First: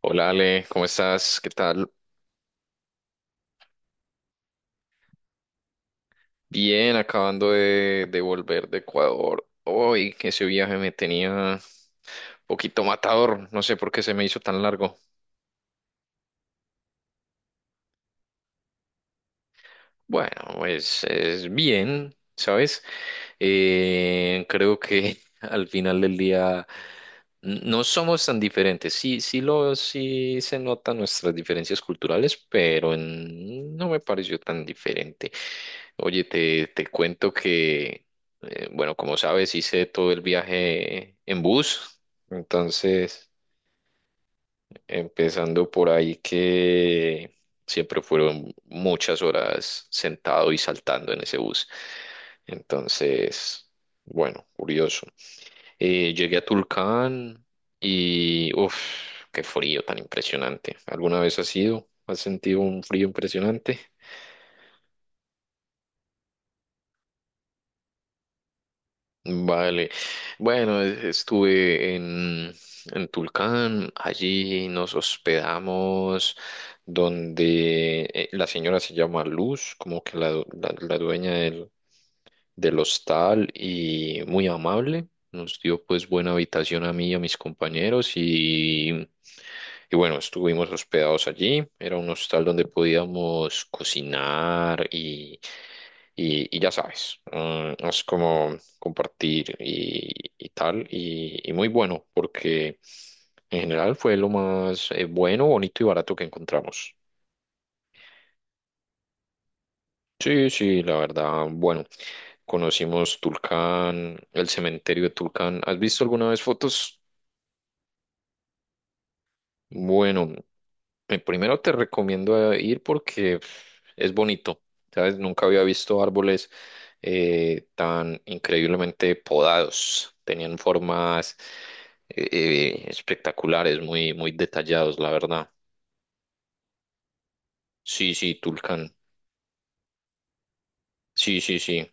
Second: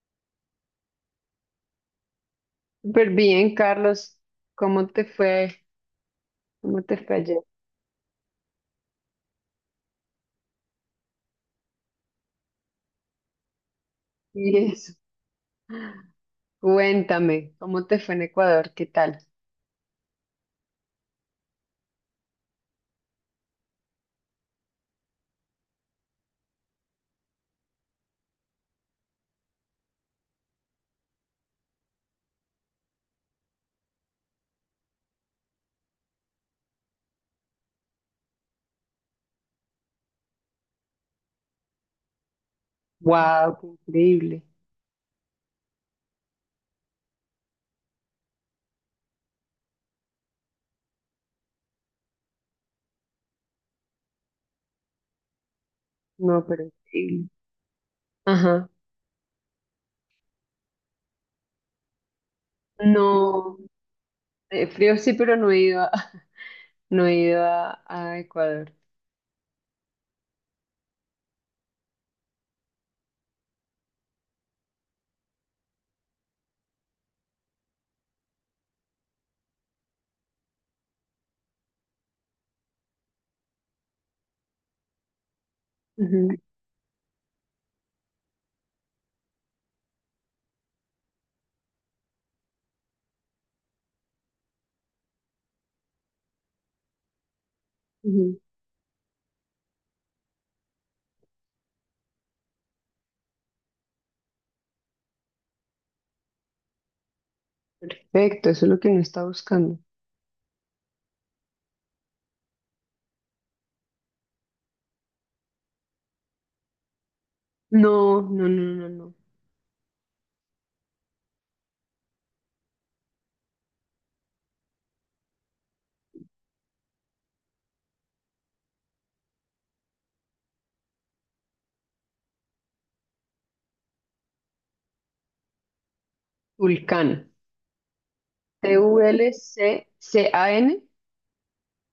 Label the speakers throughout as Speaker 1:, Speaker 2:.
Speaker 1: Hola Ale, ¿cómo estás? ¿Qué tal?
Speaker 2: Súper bien, Carlos. ¿Cómo te fue? ¿Cómo
Speaker 1: Bien,
Speaker 2: te fue ayer?
Speaker 1: acabando de volver de Ecuador. Hoy que ese viaje me tenía un poquito matador, no sé por qué se me hizo
Speaker 2: Y
Speaker 1: tan
Speaker 2: eso.
Speaker 1: largo.
Speaker 2: Cuéntame, ¿cómo te fue en Ecuador? ¿Qué tal?
Speaker 1: Bueno, pues es bien, ¿sabes? Creo que al final del día no somos tan diferentes. Sí, sí se notan nuestras diferencias culturales, pero no me pareció tan diferente. Oye, te cuento que, bueno, como sabes, hice todo el viaje en bus, entonces,
Speaker 2: Wow, qué increíble.
Speaker 1: empezando por ahí que siempre fueron muchas horas sentado y saltando en ese bus. Entonces, bueno, curioso. Llegué a
Speaker 2: No, pero increíble.
Speaker 1: Tulcán y,
Speaker 2: Ajá.
Speaker 1: uff, qué frío tan impresionante. ¿Alguna vez has ido? ¿Has sentido un frío
Speaker 2: No,
Speaker 1: impresionante?
Speaker 2: frío sí, pero no he ido a, no he ido a Ecuador.
Speaker 1: Vale. Bueno, estuve en Tulcán, allí nos hospedamos donde la señora se llama Luz, como que la, la dueña del, del hostal y muy amable. Nos dio pues
Speaker 2: Ujú,
Speaker 1: buena habitación a mí y a mis compañeros y bueno, estuvimos hospedados allí. Era un hostal donde podíamos cocinar y ya sabes, es
Speaker 2: ujú.
Speaker 1: como compartir y tal, y muy bueno, porque en general fue lo más bueno, bonito y barato que encontramos.
Speaker 2: Perfecto, eso es lo que uno está buscando.
Speaker 1: Sí, sí, la verdad, bueno, conocimos Tulcán, el cementerio de Tulcán. ¿Has visto alguna vez fotos?
Speaker 2: No, no, no, no, no.
Speaker 1: Bueno, primero te recomiendo ir porque pf, es bonito, ¿sabes? Nunca había visto árboles tan increíblemente podados. Tenían formas espectaculares, muy, muy detallados, la verdad.
Speaker 2: Vulcano.
Speaker 1: Sí, sí, Tulcán.
Speaker 2: T-U-L-C-C-A-N.
Speaker 1: Sí, sí, sí.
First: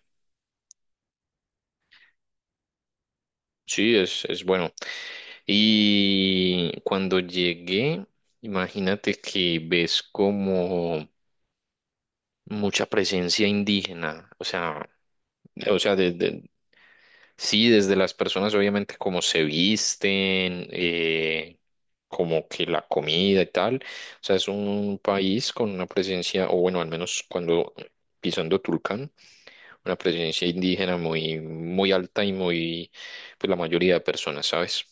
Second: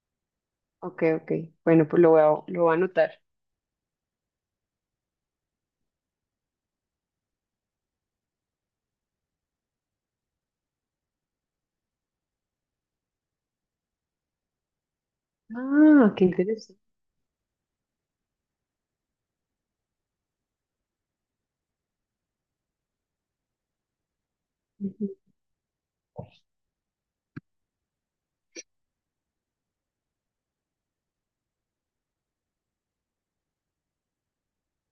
Speaker 2: Ok, ok. Bueno, pues lo voy a anotar.
Speaker 1: Sí, es bueno. Y cuando llegué, imagínate que ves como mucha presencia indígena, o sea… O sea,
Speaker 2: Ah, qué
Speaker 1: de-
Speaker 2: interesante.
Speaker 1: Sí, desde las personas, obviamente, cómo se visten, como que la comida y tal. O sea, es un país con una presencia, o bueno, al menos cuando pisando Tulcán, una presencia indígena muy, muy alta y muy, pues la mayoría de personas, ¿sabes?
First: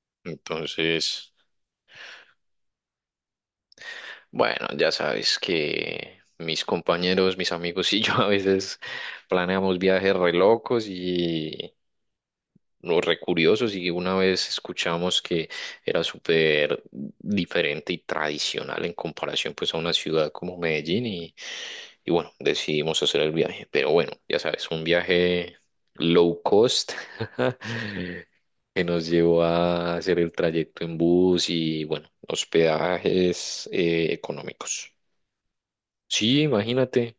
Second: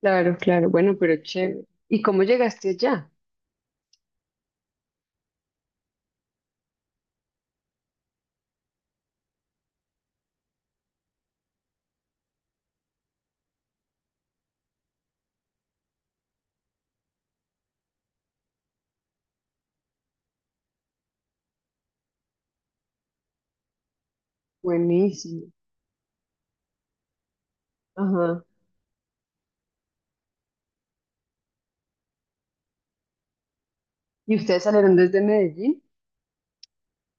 Speaker 2: Claro, claro. Bueno, pero
Speaker 1: Entonces,
Speaker 2: chévere. ¿Y cómo llegaste allá?
Speaker 1: bueno, ya sabes que mis compañeros, mis amigos y yo a veces planeamos viajes re locos y, lo recuriosos y una vez escuchamos que era súper diferente y tradicional en comparación pues a una ciudad como Medellín y bueno, decidimos hacer el viaje. Pero bueno, ya sabes, un
Speaker 2: Buenísimo.
Speaker 1: viaje low cost
Speaker 2: Ajá.
Speaker 1: que nos llevó a hacer el trayecto en bus y bueno, hospedajes
Speaker 2: ¿Y ustedes
Speaker 1: económicos.
Speaker 2: salieron desde Medellín?
Speaker 1: Sí, imagínate.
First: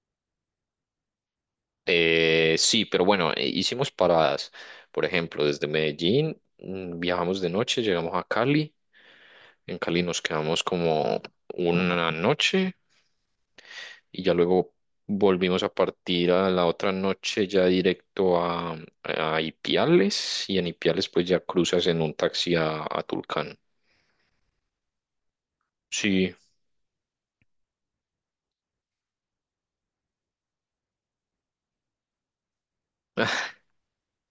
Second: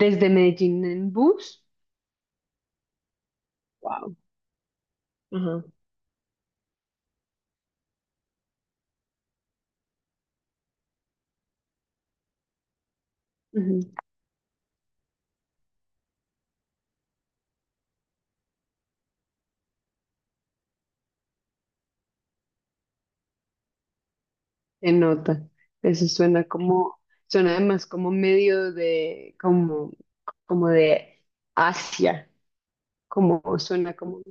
Speaker 2: ¿Desde Medellín en bus?
Speaker 1: Sí, pero bueno, hicimos
Speaker 2: Wow.
Speaker 1: paradas. Por ejemplo,
Speaker 2: Ajá.
Speaker 1: desde Medellín viajamos de noche, llegamos a Cali. En Cali nos quedamos como una noche
Speaker 2: Ujú.
Speaker 1: y ya luego volvimos a partir a la otra noche ya directo a Ipiales y en Ipiales pues ya cruzas en un taxi a Tulcán.
Speaker 2: Se nota. Eso
Speaker 1: Sí.
Speaker 2: suena como, suena además como medio de, como, como de Asia. Como suena como,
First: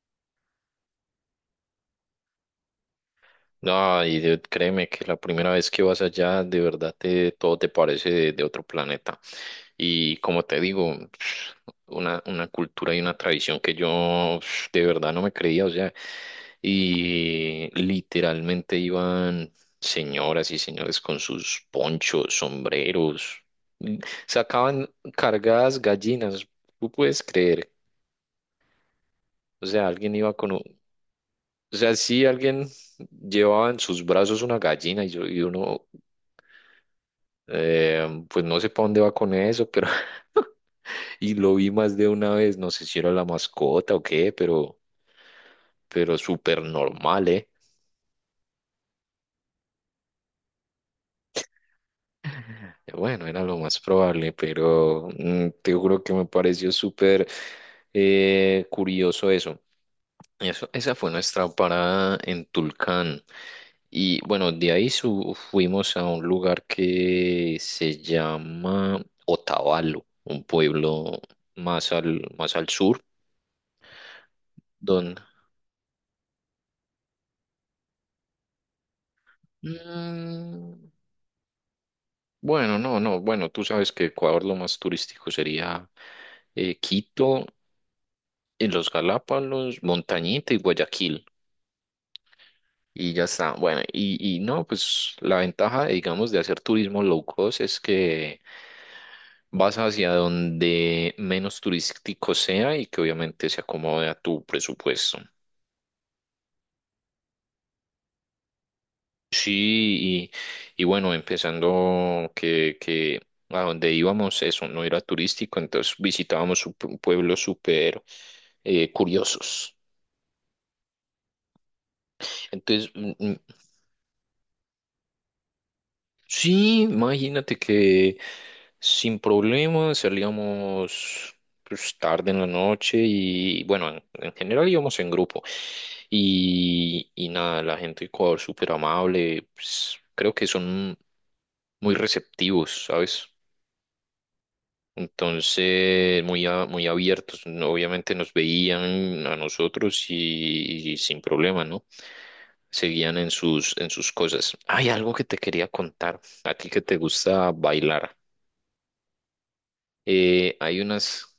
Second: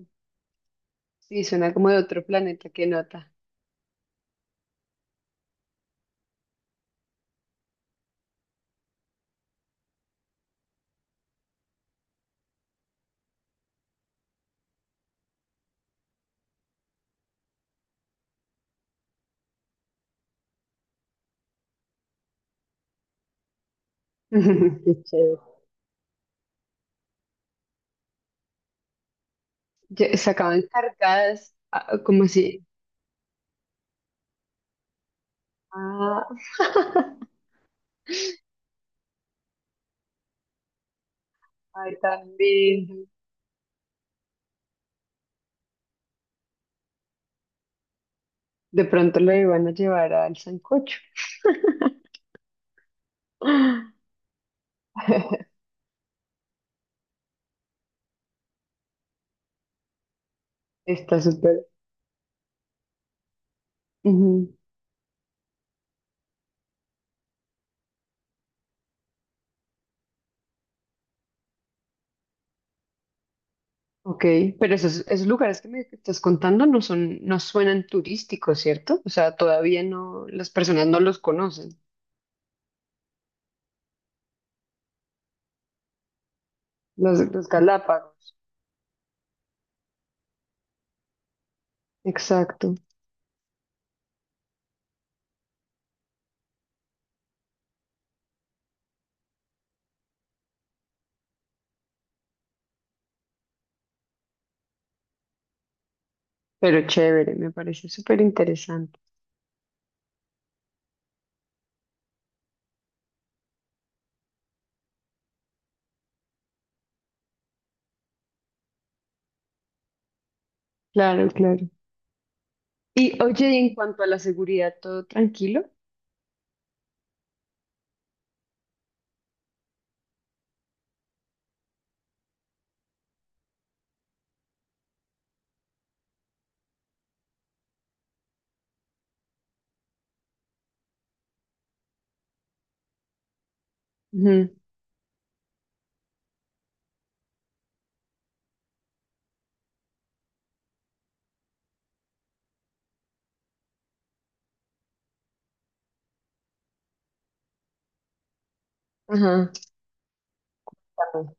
Speaker 2: sí, suena como de otro planeta. Qué nota.
Speaker 1: No, y de- Créeme que la primera vez que vas allá, de verdad te, todo te parece de otro planeta. Y como te digo, una cultura y una tradición que yo de verdad no me creía, o sea, y literalmente iban señoras y señores con sus ponchos, sombreros, mm, sacaban
Speaker 2: Qué chévere.
Speaker 1: cargadas gallinas, tú puedes creer, o sea, alguien iba con,
Speaker 2: Sacaban cargadas,
Speaker 1: o sea,
Speaker 2: ah,
Speaker 1: si
Speaker 2: como si.
Speaker 1: alguien llevaba en sus brazos una gallina y, yo, y uno,
Speaker 2: Ah.
Speaker 1: pues no sé para dónde va con eso, pero y lo vi más
Speaker 2: Ay,
Speaker 1: de una vez, no sé si
Speaker 2: también.
Speaker 1: era la mascota o qué, pero súper normal, ¿eh?
Speaker 2: De pronto lo iban a llevar al sancocho.
Speaker 1: Bueno, era lo más probable, pero te juro que me pareció súper curioso eso. Eso, esa fue
Speaker 2: Está
Speaker 1: nuestra
Speaker 2: súper.
Speaker 1: parada en Tulcán. Y bueno,
Speaker 2: Ujú.
Speaker 1: de ahí fuimos a un lugar que se llama Otavalo, un pueblo más al sur,
Speaker 2: Ok, pero esos,
Speaker 1: donde…
Speaker 2: esos lugares que me estás contando no son, no suenan turísticos, ¿cierto? O sea, todavía no, las personas
Speaker 1: Mm,
Speaker 2: no los conocen,
Speaker 1: bueno, no, no, bueno, tú sabes que Ecuador lo más turístico sería Quito,
Speaker 2: los Galápagos.
Speaker 1: los Galápagos, Montañita y Guayaquil.
Speaker 2: Exacto,
Speaker 1: Y ya está. Bueno, y no, pues la ventaja, digamos, de hacer turismo low cost es que vas hacia donde menos turístico sea y que obviamente se acomode a tu presupuesto.
Speaker 2: pero chévere, me parece súper interesante.
Speaker 1: Sí, y bueno, empezando que a donde íbamos, eso no era turístico, entonces visitábamos pueblos súper curiosos.
Speaker 2: Claro, claro.
Speaker 1: Entonces,
Speaker 2: Y oye, y en cuanto a la seguridad, ¿todo tranquilo?
Speaker 1: sí, imagínate que sin problemas salíamos pues, tarde en la noche y bueno, en general íbamos en grupo y nada, la gente de Ecuador súper amable, pues, creo que son muy receptivos, ¿sabes?
Speaker 2: Ujú.
Speaker 1: Entonces, muy, muy abiertos, obviamente nos veían a nosotros y sin problema, ¿no? Seguían en sus cosas. Hay algo que te quería contar, a ti que te gusta bailar.
Speaker 2: Ajá.
Speaker 1: Hay unas,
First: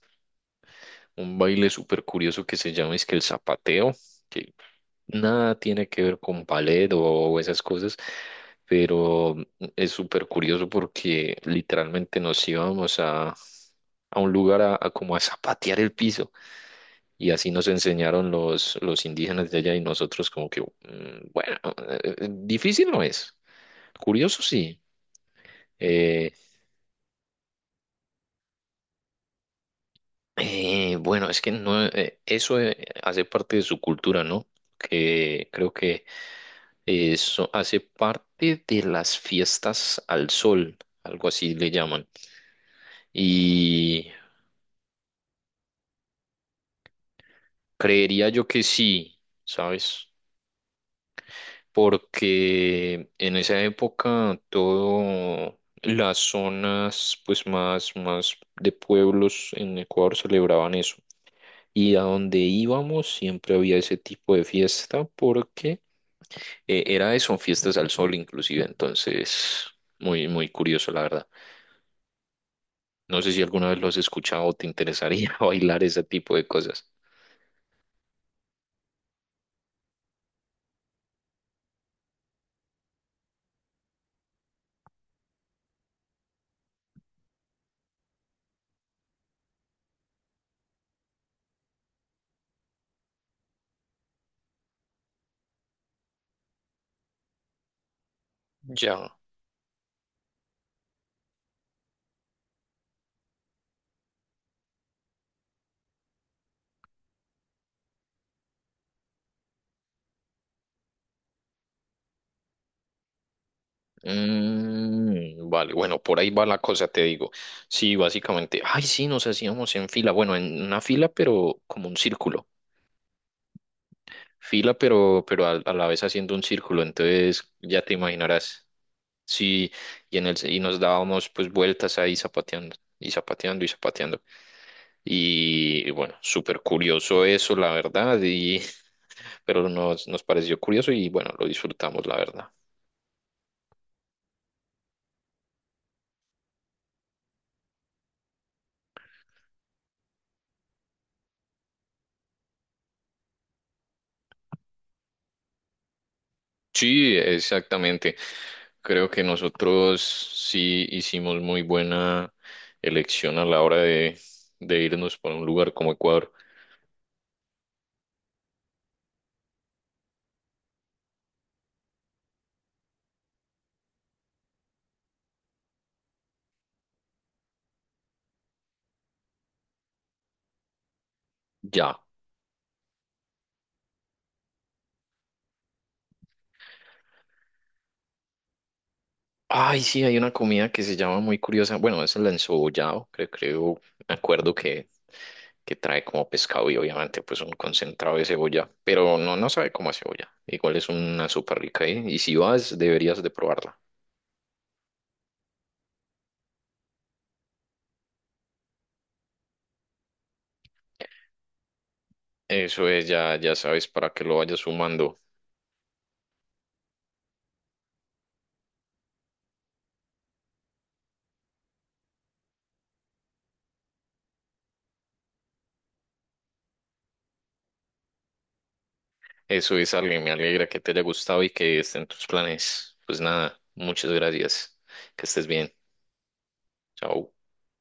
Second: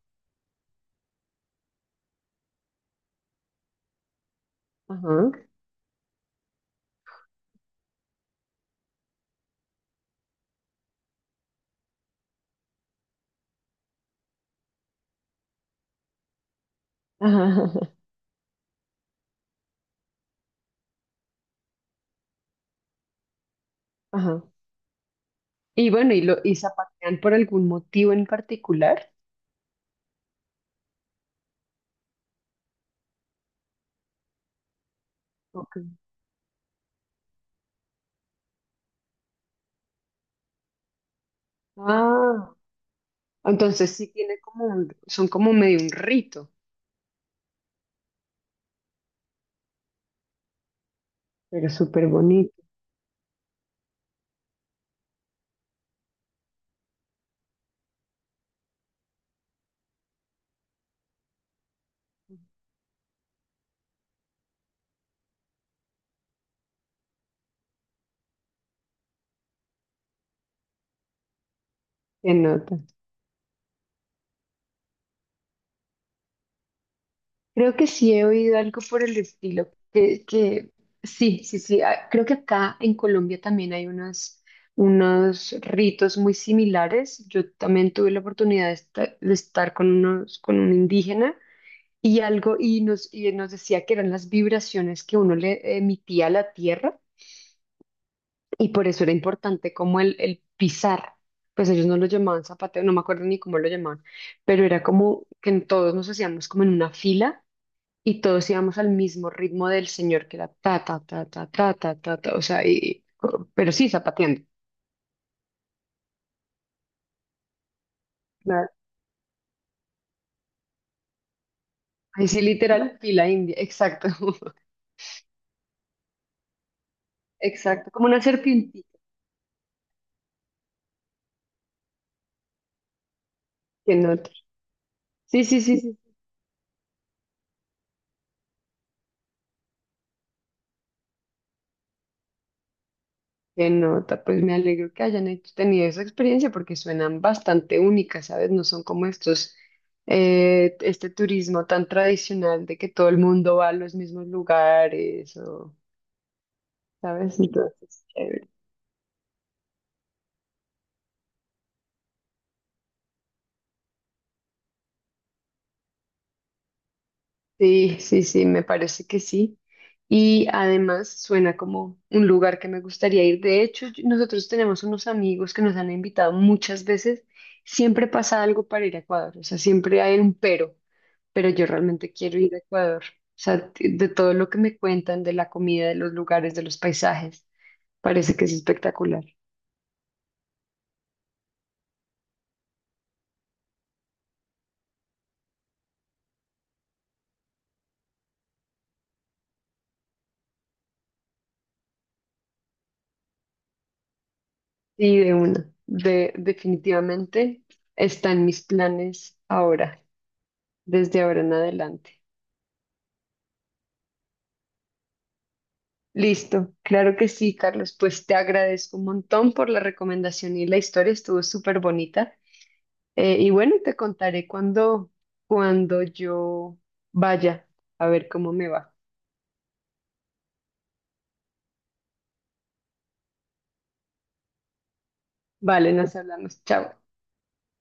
Speaker 1: un baile súper curioso que se llama es que el zapateo, que
Speaker 2: Ajá.
Speaker 1: nada tiene que ver con ballet o esas cosas, pero es súper curioso porque literalmente nos íbamos a un lugar a como a zapatear el piso. Y
Speaker 2: Ajá.
Speaker 1: así nos
Speaker 2: Ajá.
Speaker 1: enseñaron los indígenas de allá y nosotros como que, bueno, difícil no es, curioso
Speaker 2: Ajá.
Speaker 1: sí.
Speaker 2: Y bueno,
Speaker 1: Eh,
Speaker 2: y zapatean por algún motivo en particular.
Speaker 1: bueno, es que no, eso hace parte de su cultura, ¿no? Que creo
Speaker 2: Ok.
Speaker 1: que eso hace parte de las fiestas al sol, algo así le llaman.
Speaker 2: Ah, entonces sí
Speaker 1: Y
Speaker 2: tiene como un, son como medio un rito,
Speaker 1: creería yo que sí, ¿sabes?
Speaker 2: pero súper bonito.
Speaker 1: Porque en esa época todo las zonas pues más más de pueblos en Ecuador celebraban eso y a donde íbamos siempre había ese tipo de fiesta porque era eso, fiestas al sol inclusive, entonces muy muy curioso la verdad.
Speaker 2: Se nota.
Speaker 1: No sé si alguna vez lo has escuchado o te interesaría bailar ese tipo de cosas.
Speaker 2: Creo que sí he oído algo por el estilo, que sí, sí, sí. Ah, creo que acá en Colombia también hay unos, unos ritos muy similares. Yo también tuve la oportunidad de de estar, con unos, con un indígena y algo, y nos decía que eran las vibraciones que uno le emitía a la tierra, y por eso era
Speaker 1: Ya.
Speaker 2: importante como el pisar. Pues ellos no lo llamaban zapateo, no me acuerdo ni cómo lo llamaban, pero era como que en todos nos hacíamos como en una fila y todos íbamos al mismo ritmo del señor, que era ta, ta, ta, ta, ta, ta, ta, ta, o sea, y, pero sí zapateando.
Speaker 1: Vale, bueno, por ahí va la cosa, te digo. Sí, básicamente,
Speaker 2: Claro.
Speaker 1: ay, sí, nos hacíamos en fila, bueno, en una fila, pero como un
Speaker 2: Ahí sí,
Speaker 1: círculo.
Speaker 2: literal, fila india, exacto,
Speaker 1: Fila, pero a la vez haciendo un círculo, entonces ya
Speaker 2: exacto,
Speaker 1: te
Speaker 2: como una
Speaker 1: imaginarás.
Speaker 2: serpientita
Speaker 1: Sí, y en el y nos dábamos pues vueltas ahí zapateando y zapateando y
Speaker 2: que no.
Speaker 1: zapateando.
Speaker 2: Sí, sí, sí,
Speaker 1: Y
Speaker 2: sí,
Speaker 1: bueno, súper curioso eso, la verdad, y pero nos, nos pareció curioso y bueno, lo disfrutamos, la verdad.
Speaker 2: qué nota, pues me alegro que hayan tenido esa experiencia porque suenan bastante únicas, ¿sabes? No son como estos, este turismo tan tradicional de que todo el mundo va a los mismos lugares, o,
Speaker 1: Sí,
Speaker 2: ¿sabes? Entonces,
Speaker 1: exactamente.
Speaker 2: chévere.
Speaker 1: Creo que nosotros sí hicimos muy buena elección a la hora de irnos por un lugar como Ecuador.
Speaker 2: Sí, sí, sí, me parece que sí. Y además suena como un lugar que me gustaría ir. De hecho, nosotros tenemos unos amigos que nos han invitado muchas veces. Siempre pasa algo para ir a Ecuador, o sea, siempre hay un pero yo
Speaker 1: Ya.
Speaker 2: realmente quiero ir a Ecuador. O sea, de todo lo que me cuentan, de la comida, de los lugares, de los paisajes, parece que es espectacular.
Speaker 1: Ay, sí, hay una comida que se llama muy curiosa. Bueno, es el encebollado, creo, creo, me acuerdo que trae como pescado y obviamente pues un concentrado de cebolla, pero no, no sabe cómo a cebolla. Igual es una súper rica, ¿eh? Y si vas, deberías de probarla.
Speaker 2: Sí, de una, de, definitivamente está en mis planes ahora, desde ahora en adelante.
Speaker 1: Eso es, ya, ya sabes para que lo vayas sumando.
Speaker 2: Listo, claro que sí, Carlos. Pues te agradezco un montón por la recomendación y la historia estuvo súper bonita. Y bueno, te contaré cuando, cuando yo vaya a ver cómo me va.
Speaker 1: Eso es algo, me alegra que te haya gustado y que estén tus planes. Pues nada, muchas gracias. Que estés bien.
Speaker 2: Vale, nos hablamos. Chao.
Speaker 1: Chao.